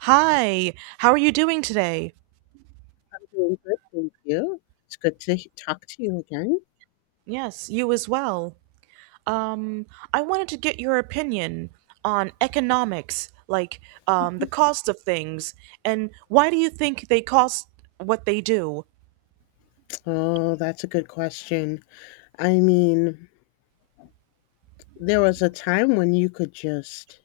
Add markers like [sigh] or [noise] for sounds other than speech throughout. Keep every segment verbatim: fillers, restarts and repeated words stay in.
Hi, how are you doing today? Doing good, thank you. It's good to he- talk to you again. Yes, you as well. Um, I wanted to get your opinion on economics, like um, the cost of things, and why do you think they cost what they do? Oh, that's a good question. I mean, there was a time when you could just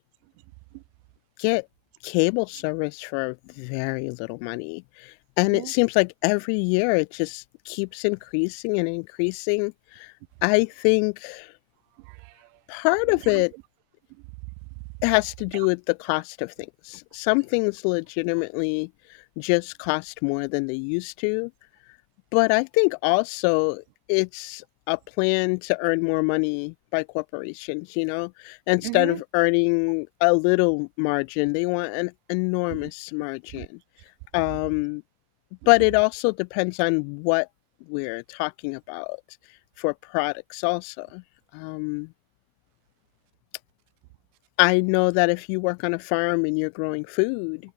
get cable service for very little money. And it seems like every year it just keeps increasing and increasing. I think part of it has to do with the cost of things. Some things legitimately just cost more than they used to. But I think also it's a plan to earn more money by corporations, you know? Instead of earning a little margin, they want an enormous margin. Um, but it also depends on what we're talking about for products, also. Um, I know that if you work on a farm and you're growing food,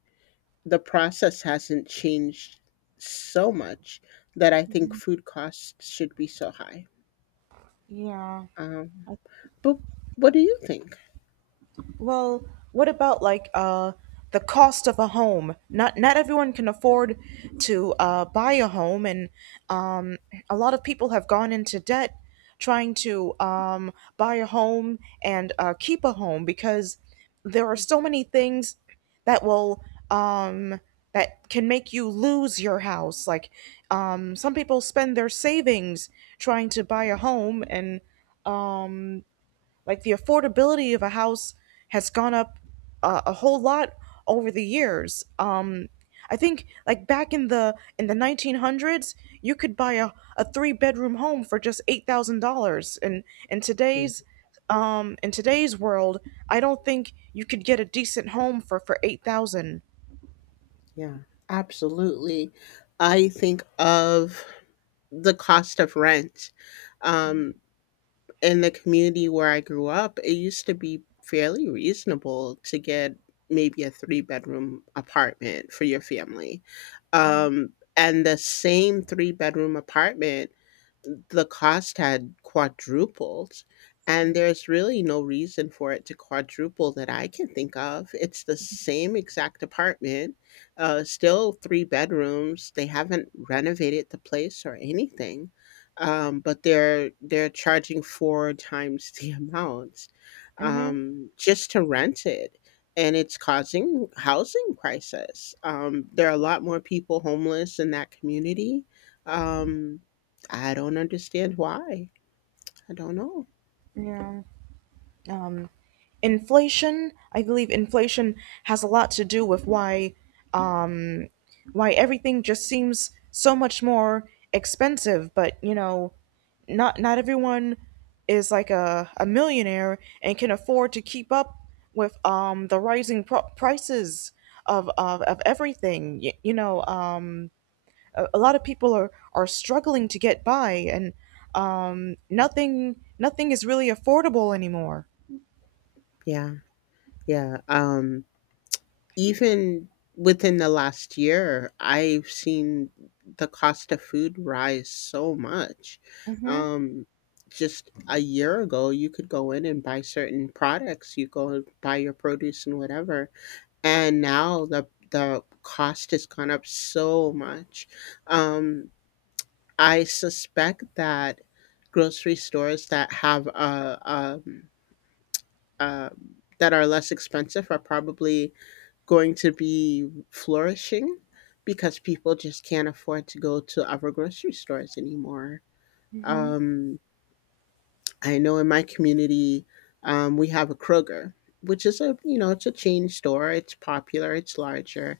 the process hasn't changed so much that I think Mm-hmm. food costs should be so high. Yeah. Um, but what do you think? Well, what about like uh the cost of a home? Not not everyone can afford to uh, buy a home, and um, a lot of people have gone into debt trying to um, buy a home and uh, keep a home because there are so many things that will um, that can make you lose your house. Like um, some people spend their savings trying to buy a home, and um, like the affordability of a house has gone up uh, a whole lot over the years. Um, I think like back in the in the nineteen hundreds, you could buy a, a three bedroom home for just eight thousand dollars, and in Mm, today's um, in today's world, I don't think you could get a decent home for for eight thousand. yeah. Absolutely. I think of the cost of rent. Um, in the community where I grew up, it used to be fairly reasonable to get maybe a three bedroom apartment for your family. Um, and the same three bedroom apartment, the cost had quadrupled, and there's really no reason for it to quadruple that I can think of. It's the same exact apartment, uh, still three bedrooms. They haven't renovated the place or anything. Um, but they're they're charging four times [laughs] the amount, Mm-hmm. um, just to rent it. And it's causing housing crisis. Um, there are a lot more people homeless in that community. um, I don't understand why. I don't know. Yeah. Um, inflation. I believe inflation has a lot to do with why um, why everything just seems so much more expensive, but you know, not not everyone is like a, a millionaire and can afford to keep up with um the rising pro- prices of, of of everything, you, you know. Um a, a lot of people are are struggling to get by, and um nothing nothing is really affordable anymore. Yeah. Yeah. Um even within the last year, I've seen the cost of food rise so much. Mm-hmm. Um just a year ago, you could go in and buy certain products. You go and buy your produce and whatever. And now the the cost has gone up so much. Um I suspect that grocery stores that have a um um, that are less expensive are probably going to be flourishing because people just can't afford to go to other grocery stores anymore. Mm-hmm. Um, I know in my community, um, we have a Kroger, which is a you know it's a chain store. It's popular. It's larger,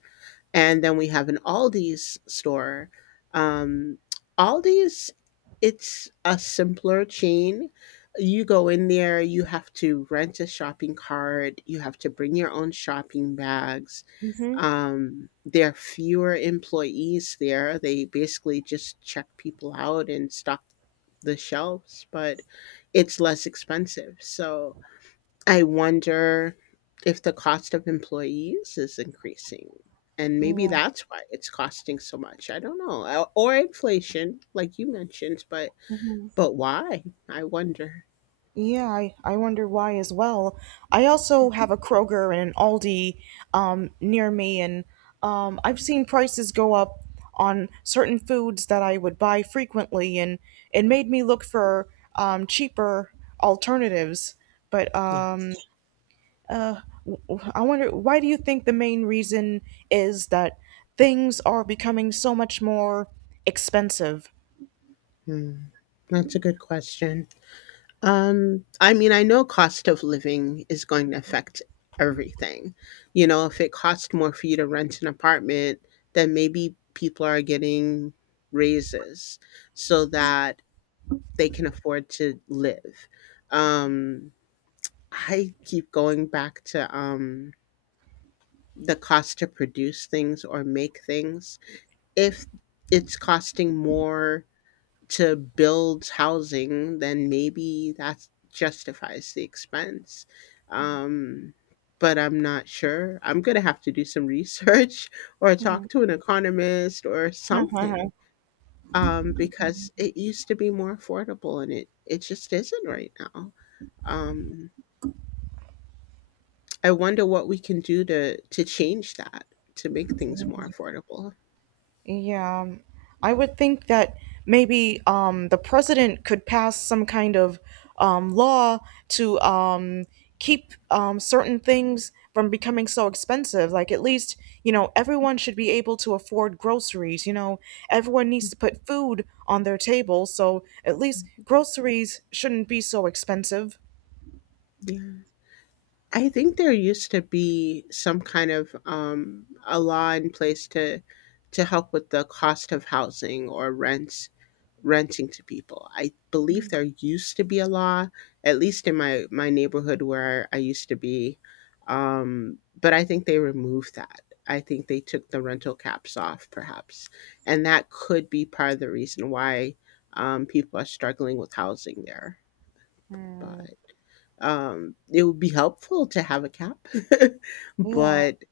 and then we have an Aldi's store. Um, Aldi's, it's a simpler chain. You go in there, you have to rent a shopping cart, you have to bring your own shopping bags. Mm-hmm. Um, there are fewer employees there. They basically just check people out and stock the shelves, but it's less expensive. So I wonder if the cost of employees is increasing, and maybe that's why it's costing so much. I don't know, o- or inflation, like you mentioned, but Yeah. but why? I wonder. Yeah, I, I wonder why as well. I also have a Kroger and an Aldi um, near me, and um, I've seen prices go up on certain foods that I would buy frequently, and it made me look for um, cheaper alternatives. But Yeah. um, uh, w- w- I wonder, why do you think the main reason is that things are becoming so much more expensive? Hmm. That's a good question. Um, I mean, I know cost of living is going to affect everything. You know, if it costs more for you to rent an apartment, then maybe people are getting raises so that they can afford to live. Um, I keep going back to um, the cost to produce things or make things. If it's costing more to build housing, then maybe that justifies the expense. Um, but I'm not sure. I'm going to have to do some research [laughs] or talk to an economist or something um, because it used to be more affordable and it, it just isn't right now. Um, I wonder what we can do to to change that to make things more affordable. Yeah, um, I would think that maybe um, the president could pass some kind of um, law to um, keep um, certain things from becoming so expensive. Like, at least, you know, everyone should be able to afford groceries. You know, everyone needs to put food on their table, so at least groceries shouldn't be so expensive. Yeah. I think there used to be some kind of um, a law in place to to help with the cost of housing or rents renting to people. I believe there used to be a law, at least in my my neighborhood where I used to be, um, but I think they removed that. I think they took the rental caps off, perhaps, and that could be part of the reason why um, people are struggling with housing there. But um, it would be helpful to have a cap, [laughs] Yeah, but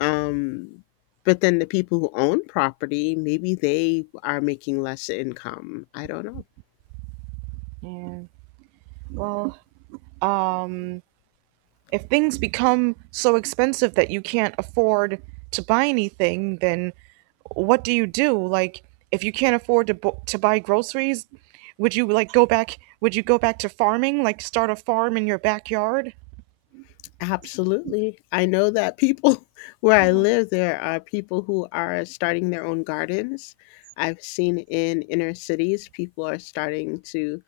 um, but then the people who own property, maybe they are making less income. I don't know. yeah. Well, um, if things become so expensive that you can't afford to buy anything, then what do you do? Like, if you can't afford to bu- to buy groceries, would you like go back? Would you go back to farming? Like, start a farm in your backyard? Absolutely. I know that people [laughs] where I live, there are people who are starting their own gardens. I've seen in inner cities, people are starting to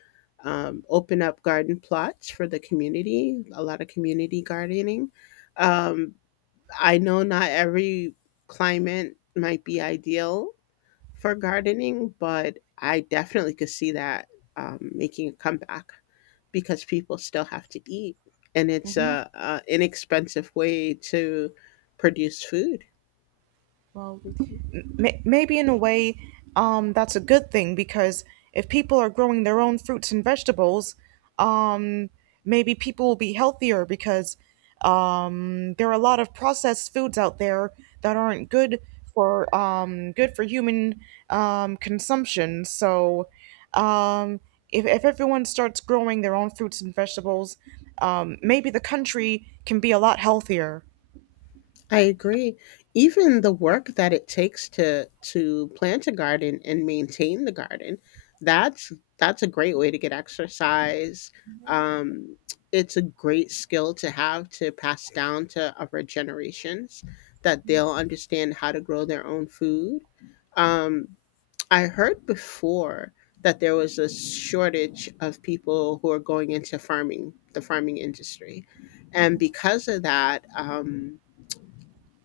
um, open up garden plots for the community, a lot of community gardening. Um, I know not every climate might be ideal for gardening, but I definitely could see that um, making a comeback because people still have to eat, and it's a, a inexpensive way to produce food. Well, May- maybe in a way, um, that's a good thing, because if people are growing their own fruits and vegetables, um, maybe people will be healthier because um, there are a lot of processed foods out there that aren't good for um, good for human um, consumption. So, um, if if everyone starts growing their own fruits and vegetables, um, maybe the country can be a lot healthier. I agree. Even the work that it takes to to plant a garden and maintain the garden, that's that's a great way to get exercise. um, it's a great skill to have to pass down to other generations, that they'll understand how to grow their own food. um, I heard before that there was a shortage of people who are going into farming, the farming industry. And because of that, um,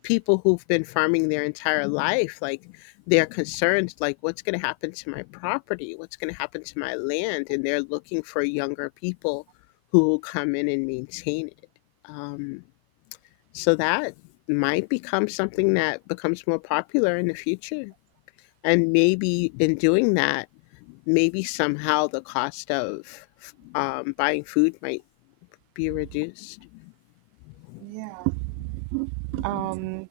people who've been farming their entire life, like, they're concerned, like, what's going to happen to my property? What's going to happen to my land? And they're looking for younger people who will come in and maintain it. Um, so that might become something that becomes more popular in the future, and maybe in doing that, maybe somehow the cost of um, buying food might be reduced. Yeah. Um.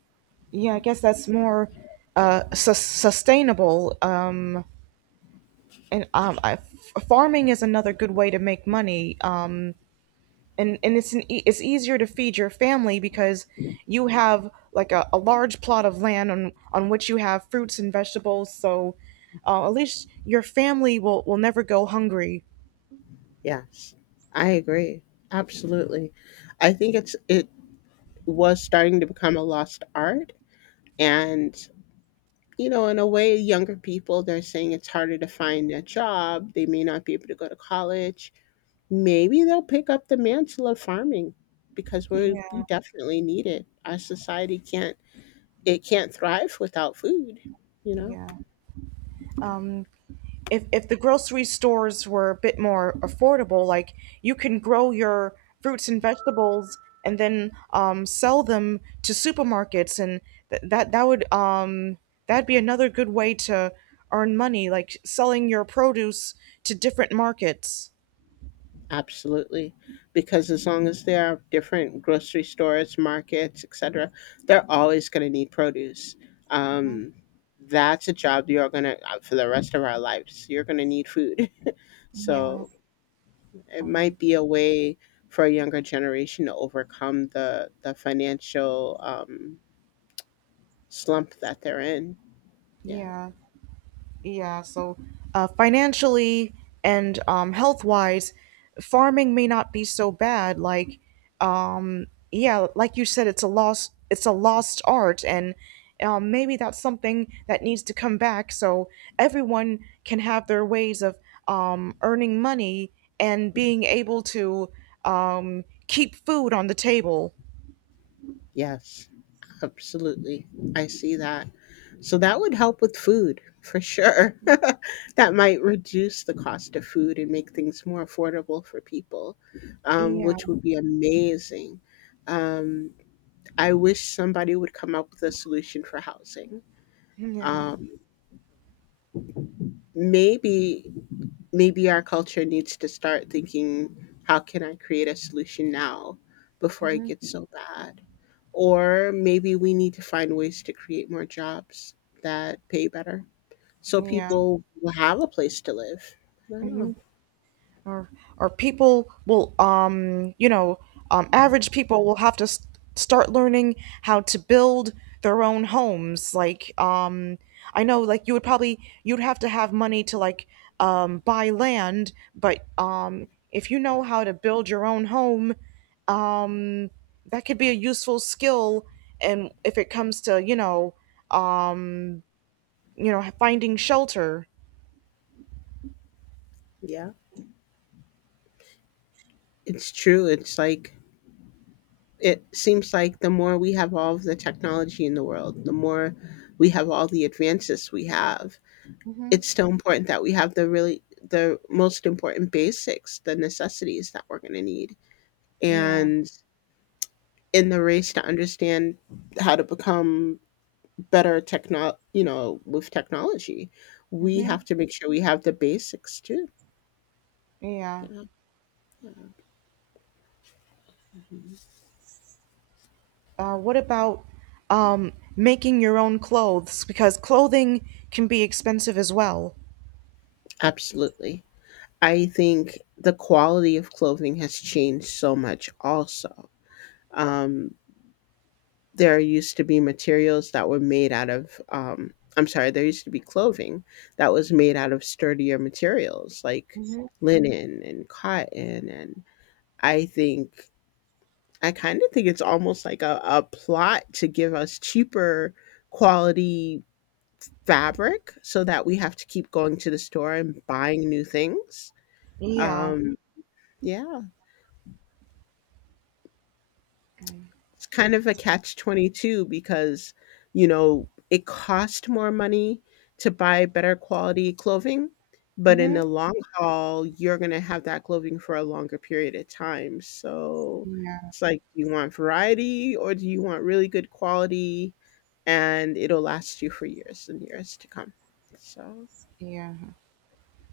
Yeah, I guess that's more uh, sus sustainable. Um, and um, I, f- farming is another good way to make money. Um, and and it's an e- it's easier to feed your family because you have like a, a large plot of land on on which you have fruits and vegetables. So uh, at least your family will will never go hungry. Yes, I agree. Absolutely. I think it's it was starting to become a lost art, and you know, in a way, younger people, they're saying it's harder to find a job, they may not be able to go to college. Maybe they'll pick up the mantle of farming because we Yeah, we definitely need it. Our society can't it can't thrive without food, you know. yeah. Um, if if the grocery stores were a bit more affordable, like you can grow your fruits and vegetables and then um, sell them to supermarkets, and th- that that would um, that'd be another good way to earn money, like selling your produce to different markets. Absolutely. Because as long as there are different grocery stores, markets, et cetera, they're always going to need produce. Um, that's a job, you're going to, for the rest of our lives, you're going to need food. [laughs] Yeah. So it Um, might be a way for a younger generation to overcome the, the financial um, slump that they're in. Yeah. yeah. Yeah, so uh, financially and um, health wise, farming may not be so bad. Like, um, yeah, like you said, it's a lost it's a lost art, and um, maybe that's something that needs to come back so everyone can have their ways of um, earning money and being able to um, keep food on the table. Yes, absolutely. I see that. So that would help with food for sure. [laughs] That might reduce the cost of food and make things more affordable for people, um, Yeah, which would be amazing. Um, I wish somebody would come up with a solution for housing. yeah, Um, maybe, maybe our culture needs to start thinking, how can I create a solution now before it hmm, gets so bad? Or maybe we need to find ways to create more jobs that pay better so yeah. people will have a place to live. I don't know. Mhm. or or people will um you know, um average people will have to s start learning how to build their own homes. Like um I know, like, you would probably, you'd have to have money to like um buy land, but um if you know how to build your own home, um that could be a useful skill, and if it comes to, you know, um you know, finding shelter. Yeah, it's true. It's like, it seems like the more we have all of the technology in the world, the more we have all the advances we have. It's Hmm. still important that we have the really the most important basics, the necessities that we're going to need. Yeah. And in the race to understand how to become better techno you know, with technology. We Hmm. have to make sure we have the basics too. Yeah. Yeah. Yeah. Uh, what about um, making your own clothes? Because clothing can be expensive as well. Absolutely. I think the quality of clothing has changed so much also. Um, there used to be materials that were made out of, um, I'm sorry, there used to be clothing that was made out of sturdier materials like linen and cotton. And I think I kind of think it's almost like a, a plot to give us cheaper quality fabric so that we have to keep going to the store and buying new things. Yeah. Um, yeah. It's kind of a catch twenty-two because you know it costs more money to buy better quality clothing, but in Mm-hmm. the long haul you're going to have that clothing for a longer period of time. So Yeah. it's like, do you want variety, or do you want really good quality and it'll last you for years and years to come? So Yeah.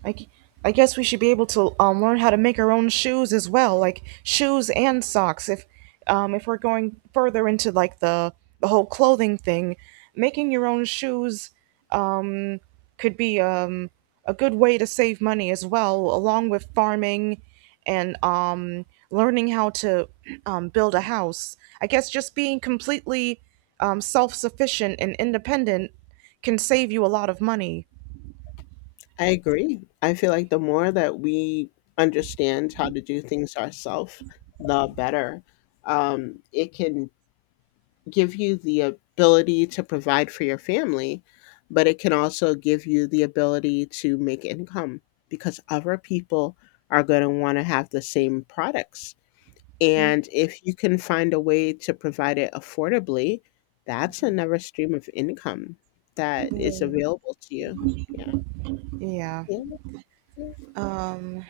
I, g- I guess we should be able to um, learn how to make our own shoes as well, like shoes and socks. If um, if we're going further into like the the whole clothing thing, making your own shoes um, could be um, a good way to save money as well, along with farming and um, learning how to [clears throat] um, build a house. I guess just being completely um, self sufficient and independent can save you a lot of money. I agree. I feel like the more that we understand how to do things ourselves, the better. Um, it can give you the ability to provide for your family, but it can also give you the ability to make income because other people are going to want to have the same products. And if you can find a way to provide it affordably, that's another stream of income that is available to you. Yeah. Yeah. Yeah. Yeah. Um.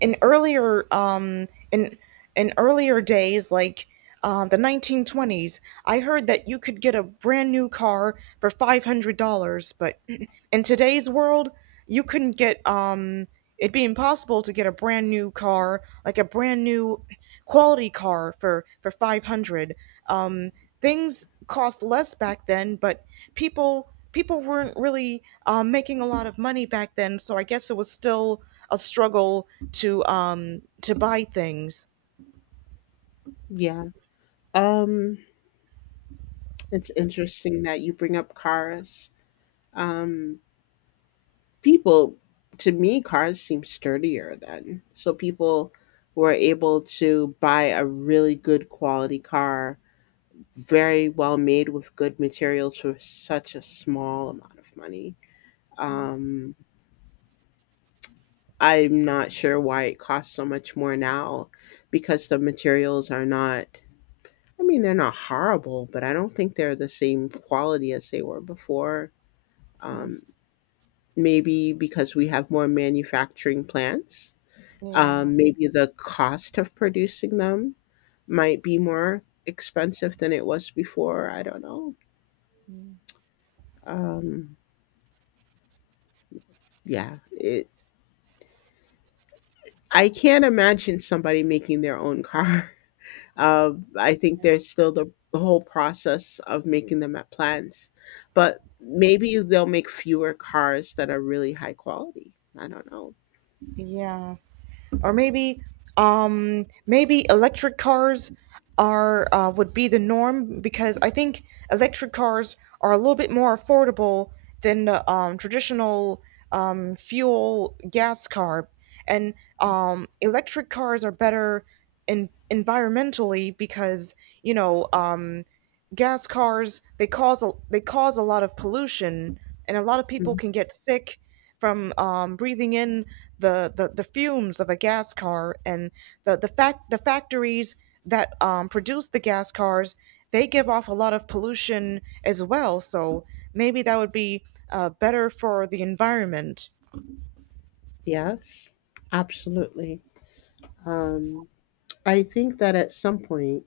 in earlier um in in earlier days, like um, the nineteen twenties, I heard that you could get a brand new car for five hundred dollars, but [clears throat] in today's world you couldn't get um it'd be impossible to get a brand new car, like a brand new quality car, for for five hundred. um Things cost less back then, but people people weren't really um, making a lot of money back then, so I guess it was still a struggle to um, to buy things. Yeah. Um, it's interesting that you bring up cars. Um, people To me, cars seem sturdier then, so people were able to buy a really good quality car, very well made with good materials, for such a small amount of money. Mhm. um I'm not sure why it costs so much more now because the materials are not, I mean, they're not horrible, but I don't think they're the same quality as they were before. Mhm. um Maybe because we have more manufacturing plants. Yeah. Um, maybe the cost of producing them might be more expensive than it was before. I don't know. Mhm. Um, yeah, it. I can't imagine somebody making their own car. [laughs] Um, I think there's still the, the whole process of making them at plants, but maybe they'll make fewer cars that are really high quality. I don't know. Yeah. Or maybe um maybe electric cars are uh, would be the norm, because I think electric cars are a little bit more affordable than the um, traditional um, fuel gas car, and um, electric cars are better in environmentally because, you know, um, gas cars they cause a, they cause a lot of pollution, and a lot of people Mhm. can get sick from um, breathing in the, the, the fumes of a gas car, and the the fact the factories that um, produce the gas cars, they give off a lot of pollution as well, so maybe that would be uh, better for the environment. Yes, absolutely. Um, I think that at some point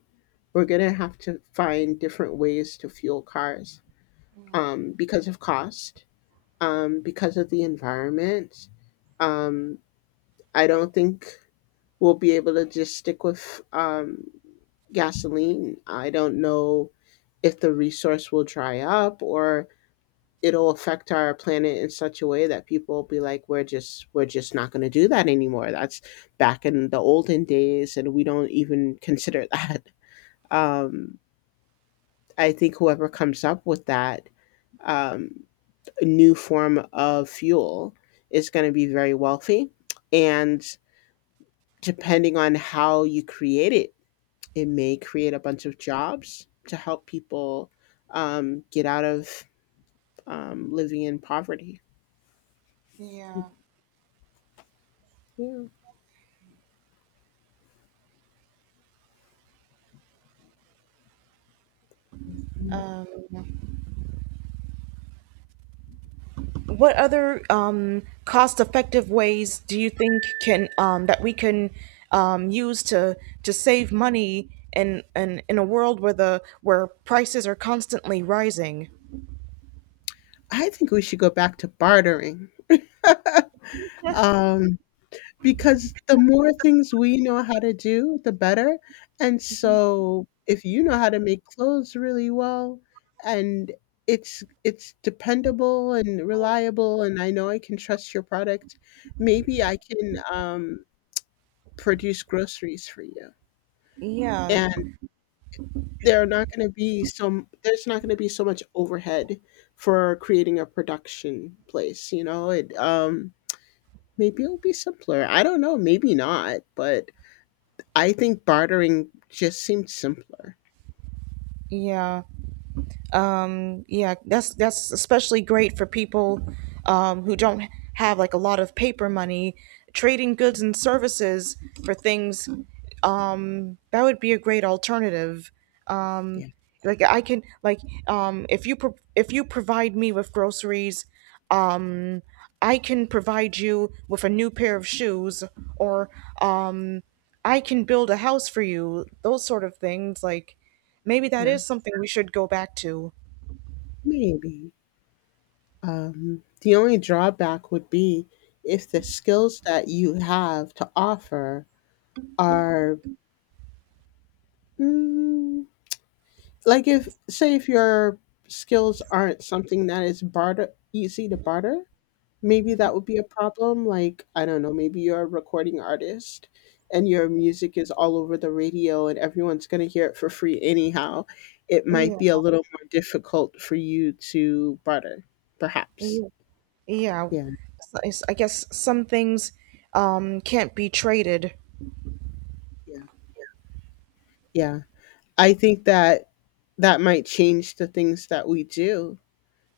we're going to have to find different ways to fuel cars um, because of cost, um, because of the environment. Um, I don't think we'll be able to just stick with um, gasoline. I don't know if the resource will dry up or it'll affect our planet in such a way that people will be like we're just we're just not going to do that anymore. That's back in the olden days and we don't even consider that. [laughs] um I think whoever comes up with that um, new form of fuel is going to be very wealthy. And depending on how you create it, it may create a bunch of jobs to help people um, get out of um, living in poverty. Yeah. Yeah. What other um, cost-effective ways do you think can um, that we can um, use to to save money in, in in a world where the where prices are constantly rising? I think we should go back to bartering. Um, Because the more things we know how to do, the better, and so if you know how to make clothes really well, and it's it's dependable and reliable, and I know I can trust your product, maybe I can, um, produce groceries for you, Yeah, and there are not gonna be some there's not gonna be so much overhead for creating a production place, you know? It, um maybe it'll be simpler. I don't know, maybe not, but I think bartering just seemed simpler. yeah. Um, yeah, that's that's especially great for people um, who don't have like a lot of paper money. Trading goods and services for things, um, that would be a great alternative. Um, Yeah. like I can, like um, if you pro- if you provide me with groceries, um, I can provide you with a new pair of shoes, or um, I can build a house for you, those sort of things. Like, maybe that Yeah, is something we should go back to. maybe. Um, the only drawback would be if the skills that you have to offer are mm, like if say if your skills aren't something that is barter easy to barter. Maybe that would be a problem, like, I don't know, maybe you're a recording artist and your music is all over the radio and everyone's going to hear it for free anyhow. It might Yeah, be a little more difficult for you to barter, perhaps. yeah, yeah. Yeah, So it's, I guess some things um, can't be traded. yeah, yeah. I think that that might change the things that we do.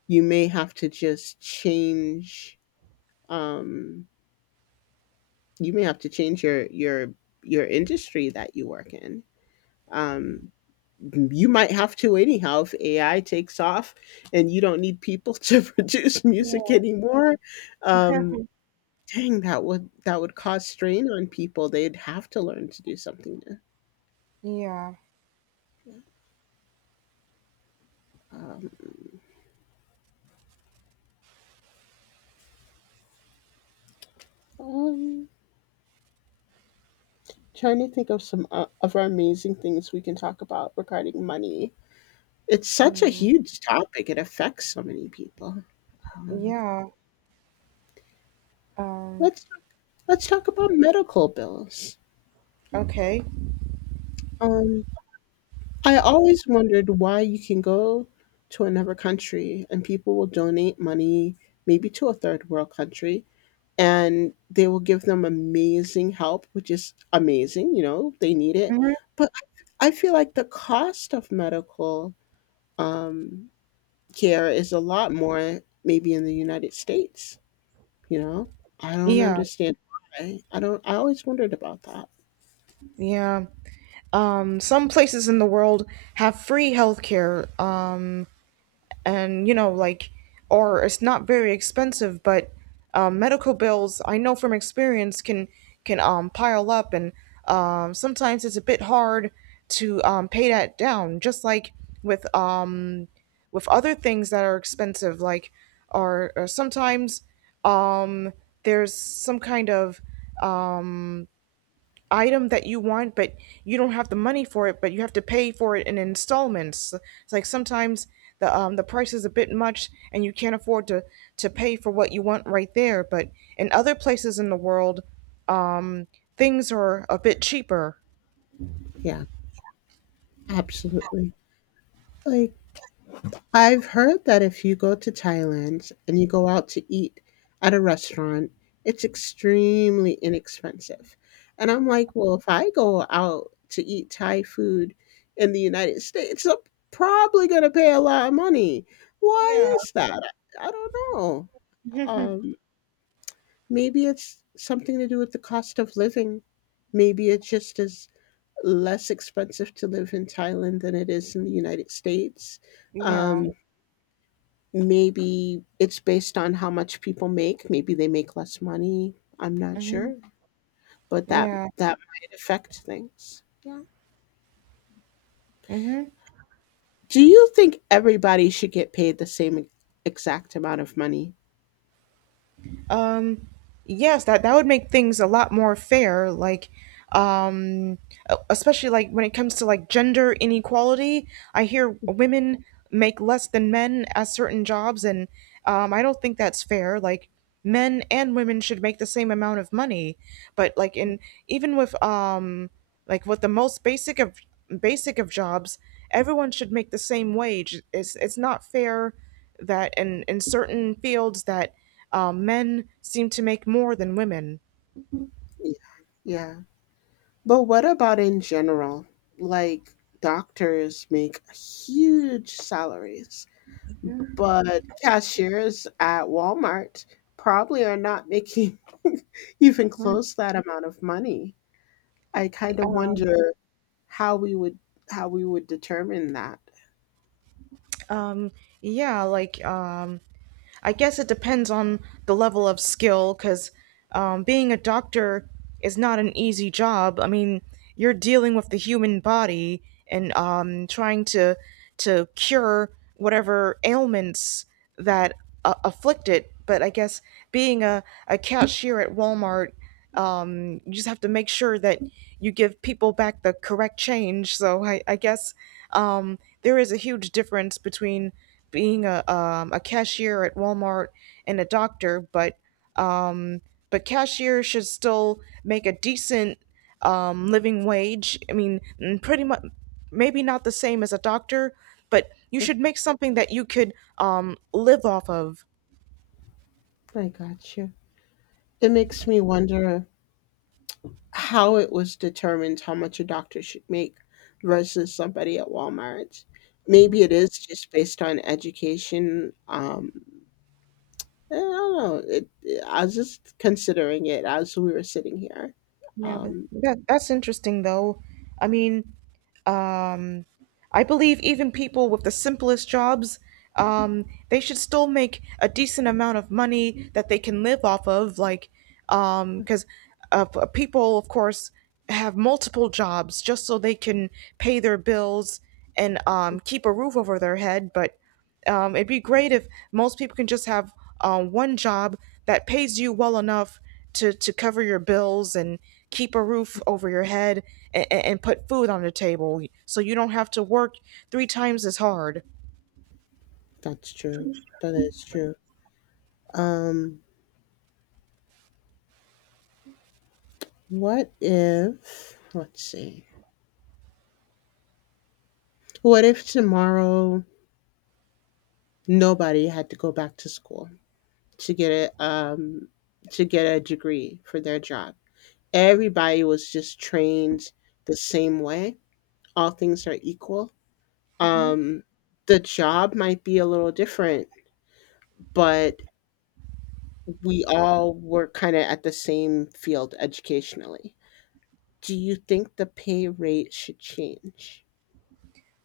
You may have to just change um you may have to change your your your industry that you work in. Um you might have to anyhow if A I takes off and you don't need people to [laughs] produce music Yeah, anymore. Um, dang, that would that would cause strain on people. They'd have to learn to do something new. yeah, Um, um, trying to think of some uh, of our amazing things we can talk about regarding money. It's such a mm, huge topic. It affects so many people. Um, yeah. Um, let's let's talk about medical bills. okay. Um, I always wondered why you can go to another country and people will donate money, maybe to a third world country, and they will give them amazing help, which is amazing. You know, they need it. Hmm. But I I feel like the cost of medical um, care is a lot more, maybe in the United States. You know, I don't Yeah, understand why. I don't, I always wondered about that. yeah. Um, some places in the world have free healthcare. Um, and you know, like, or it's not very expensive, but um, medical bills, I know from experience, can can um, pile up, and um, sometimes it's a bit hard to um, pay that down, just like with um, with other things that are expensive like, or, or sometimes um, there's some kind of um, item that you want, but you don't have the money for it, but you have to pay for it in installments. It's like sometimes the um the price is a bit much and you can't afford to to pay for what you want right there, but in other places in the world, um things are a bit cheaper. Yeah, absolutely. Like, I've heard that if you go to Thailand and you go out to eat at a restaurant, it's extremely inexpensive. And I'm like, well, if I go out to eat Thai food in the United States, I'm probably going to pay a lot of money. Yeah. Why is that? I I don't know. Um, maybe it's something to do with the cost of living. Maybe it just is less expensive to live in Thailand than it is in the United States. Yeah. Um, maybe it's based on how much people make. Maybe they make less money. I'm not Hmm. sure, but that Yeah. that might affect things. Yeah, Hmm. do you think everybody should get paid the same e-, exact amount of money? Um, yes, that that would make things a lot more fair. Like, um, e- especially like when it comes to like gender inequality, I hear women make less than men at certain jobs, and um, I don't think that's fair. Like, men and women should make the same amount of money, but like in, even with um like with the most basic of basic of jobs, everyone should make the same wage. It's it's not fair that in in certain fields that um, men seem to make more than women. Yeah, yeah, but what about in general, like, doctors make huge salaries but cashiers at Walmart probably are not making [laughs] even close that amount of money. I kind of wonder how we would how we would determine that. Um, yeah, like um, I guess it depends on the level of skill, because um, being a doctor is not an easy job. I mean, you're dealing with the human body, and um, trying to to cure whatever ailments that uh, afflict it. But I guess being a, a cashier at Walmart, um, you just have to make sure that you give people back the correct change. So I, I guess um, there is a huge difference between being a, um, a cashier at Walmart and a doctor, but um, but cashiers should still make a decent um, living wage. I mean, mm, pretty much, maybe not the same as a doctor, but you should make something that you could um, live off of. I got you. It makes me wonder how it was determined how much a doctor should make versus somebody at Walmart. Maybe it is just based on education. Um, I don't know. It, it- I was just considering it as we were sitting here. Yeah, but Um, that that's interesting though. I mean, um, I believe even people with the simplest jobs, um, they should still make a decent amount of money that they can live off of. Like, um, because uh, p- people, of course, have multiple jobs just so they can pay their bills and um, keep a roof over their head. But um, it'd be great if most people can just have um, one job that pays you well enough to, to cover your bills and keep a roof over your head and, and put food on the table so you don't have to work three times as hard. that's true. That is true. Um, what if? Let's see. What if tomorrow nobody had to go back to school? to get a um to get a degree for their job. Everybody was just trained the same way. All things are equal. Um the job might be a little different, but we all were kind of at the same field educationally. Do you think the pay rate should change?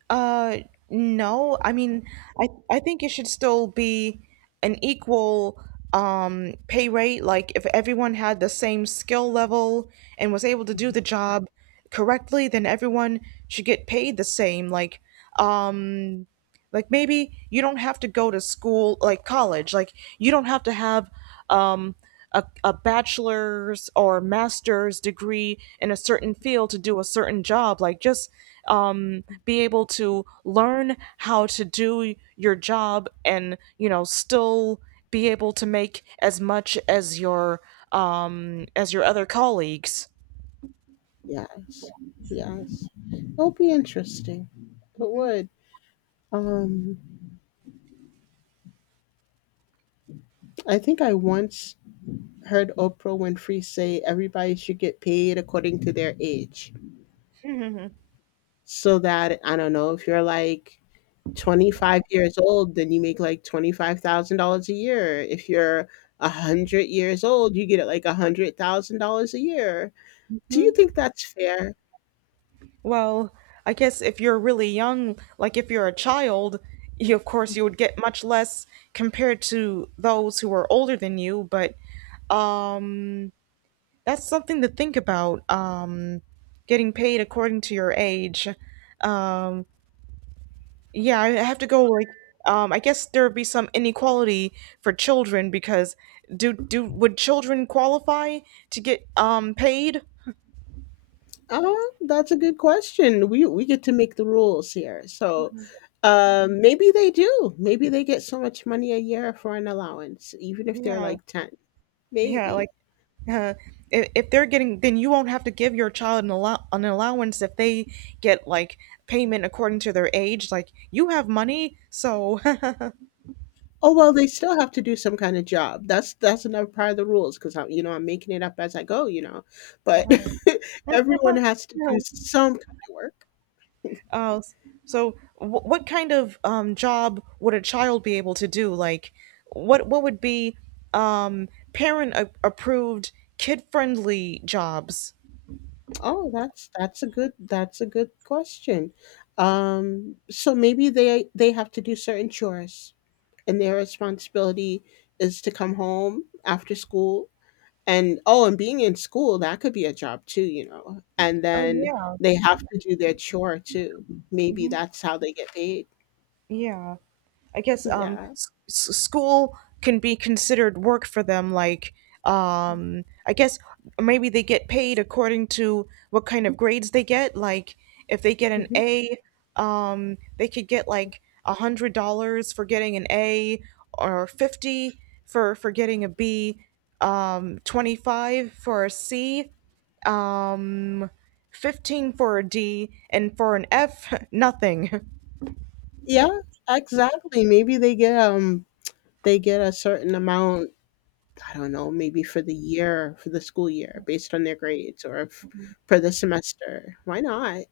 Uh, no. I mean, I I think it should still be an equal um pay rate. Like if everyone had the same skill level and was able to do the job correctly, then everyone should get paid the same. Like, um, like maybe you don't have to go to school, like college. Like you don't have to have um, a, a bachelor's or master's degree in a certain field to do a certain job. Like just um, be able to learn how to do your job, and you know still be able to make as much as your um, as your other colleagues. Yes. Yes. It'll be interesting. It would. Um I think I once heard Oprah Winfrey say everybody should get paid according to their age. So that, I don't know, if you're like twenty-five years old, then you make like twenty-five thousand dollars a year. If you're one hundred years old, you get like one hundred thousand dollars a year. Do you [laughs] think that's fair? Well, I guess if you're really young, like if you're a child, you, of course you would get much less compared to those who are older than you, but um that's something to think about. Um getting paid according to your age. Um yeah, I have to go, like um I guess there would be some inequality for children because do do would children qualify to get um paid? Uh, that's a good question. We, we get to make the rules here. So um, maybe they do. Maybe they get so much money a year for an allowance, even if they're Yeah. like ten. Yeah, like Maybe. Uh, if, if they're getting, then you won't have to give your child an, allow- an allowance if they get like payment according to their age. Like you have money, so. Oh, well, they still have to do some kind of job. That's that's another part of the rules because I'm, you know, I'm making it up as I go, you know. But [laughs] [laughs] everyone has to do some kind of work. uh, so, wh- what kind of um, job would a child be able to do? Like, what what would be um, parent a- approved, kid friendly jobs? Oh, that's that's a good that's a good question. Um, so maybe they they have to do certain chores, and their responsibility is to come home after school. And oh, and being in school, that could be a job too, you know. And then Oh, they have to do their chore too. Maybe yeah, that's how they get paid. yeah. I guess um, Yeah. s- s- school can be considered work for them. Like, um, I guess maybe they get paid according to what kind of grades they get. Like, if they get an Mhm. A, um, they could get like a hundred dollars for getting an A, or fifty for for getting a B, um, twenty five for a C, um, fifteen for a D, and for an F, [laughs] nothing. Yeah, exactly. Maybe they get um they get a certain amount, I don't know, maybe for the year, for the school year based on their grades, or if for the semester. Why not?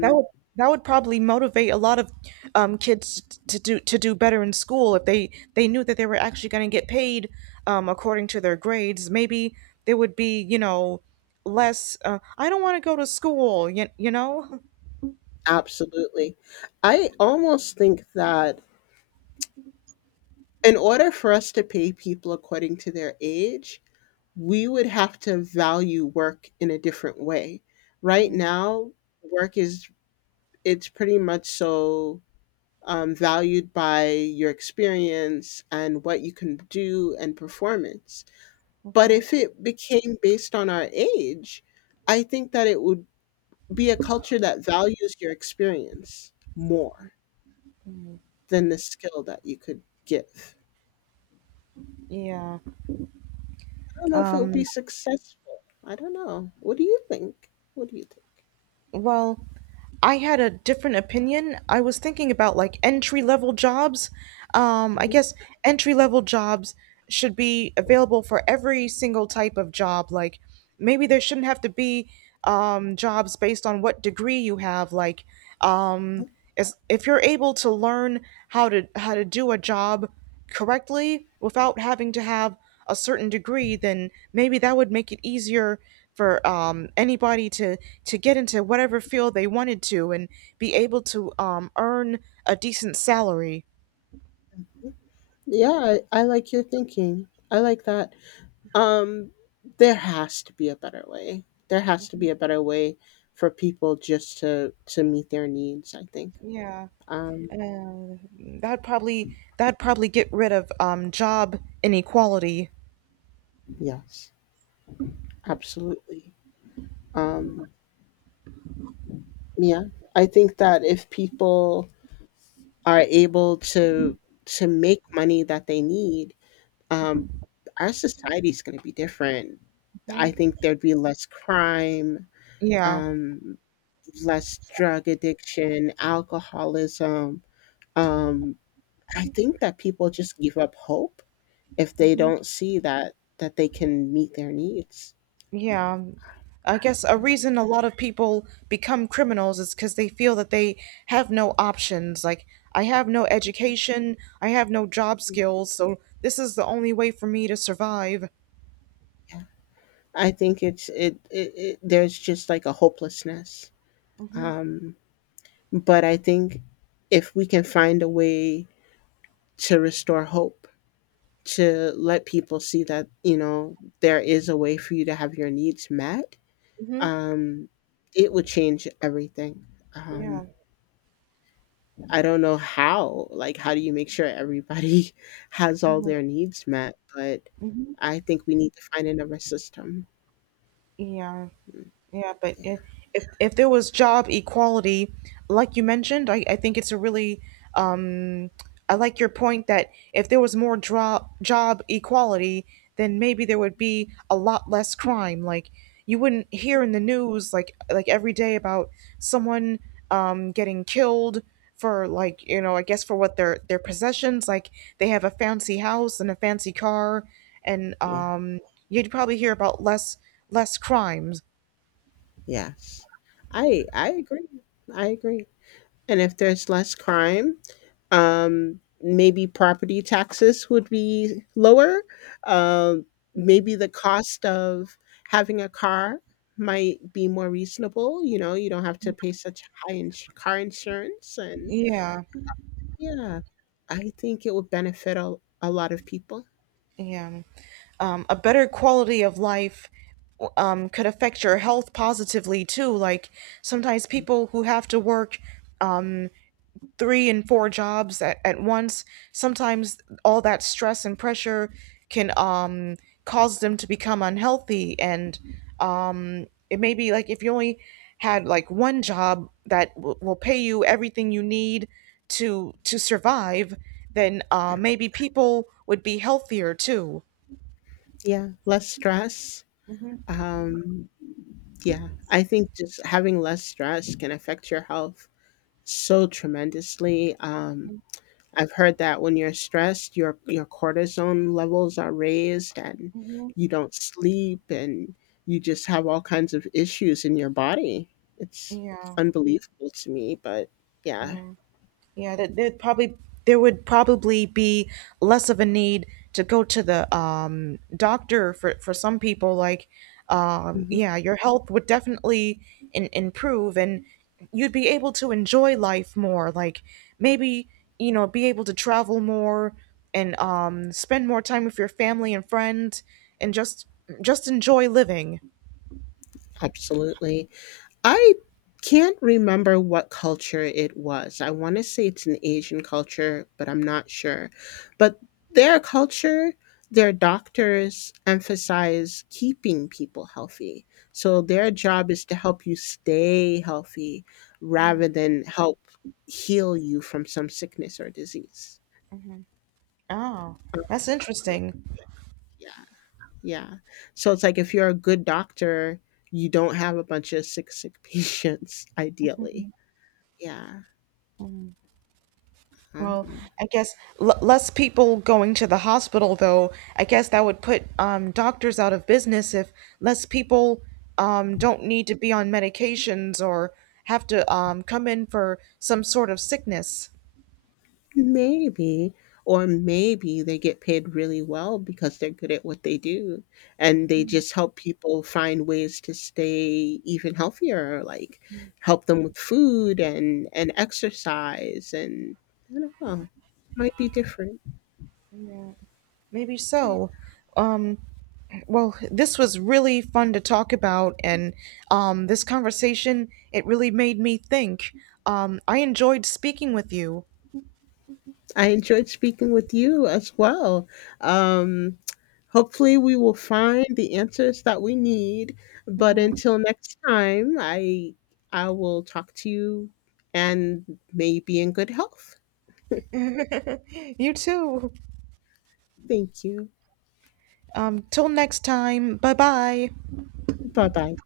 That would, that would probably motivate a lot of um, kids to do to do better in school if they they knew that they were actually going to get paid um, according to their grades. Maybe there would be, you know, less. Uh, I don't want to go to school. You, you know. absolutely. I almost think that in order for us to pay people according to their age, we would have to value work in a different way. Right Mhm, now, work is, it's pretty much so um, valued by your experience and what you can do and performance. But mhm. if it became based on our age, I think that it would be a culture that values your experience more than the skill that you could give. Yeah. I don't know if it'll Um. be successful. I don't know. What do you think? What do you think? Well, I had a different opinion. I was thinking about like entry level jobs. Um, I Mhm. guess entry level jobs should be available for every single type of job. Like maybe there shouldn't have to be um, jobs based on what degree you have. Like um, as, if you're able to learn how to how to do a job correctly without having to have a certain degree, then maybe that would make it easier for um, anybody to to get into whatever field they wanted to, and be able to um, earn a decent salary. Yeah, I, I like your thinking. I like that. Um, there has to be a better way. There has to be a better way for people just to to meet their needs. I think. Yeah, Um, uh, that probably, that probably get rid of um, job inequality. yes, absolutely. Um, yeah, I think that if people are able to to make money that they need, um, our society's going to be different. I Mhm. think there'd be less crime, Yeah. um, less drug addiction, alcoholism. Um, I think that people just give up hope if they don't see that that they can meet their needs. Yeah. I guess a reason a lot of people become criminals is because they feel that they have no options. Like, I have no Yeah. education, I have no job skills, so this is the only way for me to survive. Yeah. I think it's it, it, it there's just like a hopelessness. Mm-hmm. Um but I think if we can find a way to restore hope, to let people see that, you know, there is a way for you to have your needs met, Mm-hmm. um it would change everything. Yeah. Um I don't know how. Like, how do you make sure everybody [laughs] has all their needs met? But Mm-hmm. I think we need to find another system. Yeah. Yeah, but Yeah, i- if if there was job equality, like you mentioned, I, I think it's a really um I like your point that if there was more job job equality, then maybe there would be a lot less crime. Like you wouldn't hear in the news like like every day about someone um getting killed for, like, you know, I guess for what their their possessions, like they have a fancy house and a fancy car and yeah, um you'd probably hear about less less crimes. yes. I I agree. I agree. And if there's less crime, um, maybe property taxes would be lower. Um, maybe the cost of having a car might be more reasonable. You know, you don't have to pay such high ins- car insurance and Yeah, yeah, I think it would benefit a, a lot of people. yeah. Um, a better quality of life um, could affect your health positively too. Like sometimes people who have to work um, three and four jobs at, at once. Sometimes all that stress and pressure can um, cause them to become unhealthy. And um, it may be like if you only had like one job that w- will pay you everything you need to to survive, then uh, maybe people would be healthier too. Yeah, less stress. hmm Um, yeah, I think just having less stress can affect your health so tremendously. Um, I've heard that when you're stressed, your your cortisone levels are raised and hmm you don't sleep and you just have all kinds of issues in your body. It's Yeah. unbelievable to me, but yeah, Yeah, that there'd probably, there would probably be less of a need to go to the um, doctor for for some people. Like, um, mhm, yeah, your health would definitely in, improve, and you'd be able to enjoy life more. Like, maybe, you know, be able to travel more and um, spend more time with your family and friends, and just just enjoy living. absolutely. I can't remember what culture it was. I want to say it's an Asian culture, but I'm not sure. But their culture, their doctors emphasize keeping people healthy. So their job is to help you stay healthy rather than help heal you from some sickness or disease. Oh, Uh, that's yeah, interesting. yeah, yeah. So it's like if you're a good doctor, you don't have a bunch of sick, sick [laughs] patients, ideally. Yeah. Well, Um, I guess l less people going to the hospital, though. I guess that would put um, doctors out of business if less people um, don't need to be on medications or have to um, come in for some sort of sickness. maybe. Or maybe they get paid really well because they're good at what they do and they just help people find ways to stay even healthier, like help them with food and, and exercise and I don't know. Might be different. Maybe Yeah. so. Um, well, this was really fun to talk about, and um, this conversation, it really made me think. Um, I enjoyed speaking with you. [laughs] I enjoyed speaking with you as well. Um Hopefully, we will find the answers that we need. But until next time, I I will talk to you and may be in good health. You too. Thank you. Um, till next time, bye bye. Bye bye.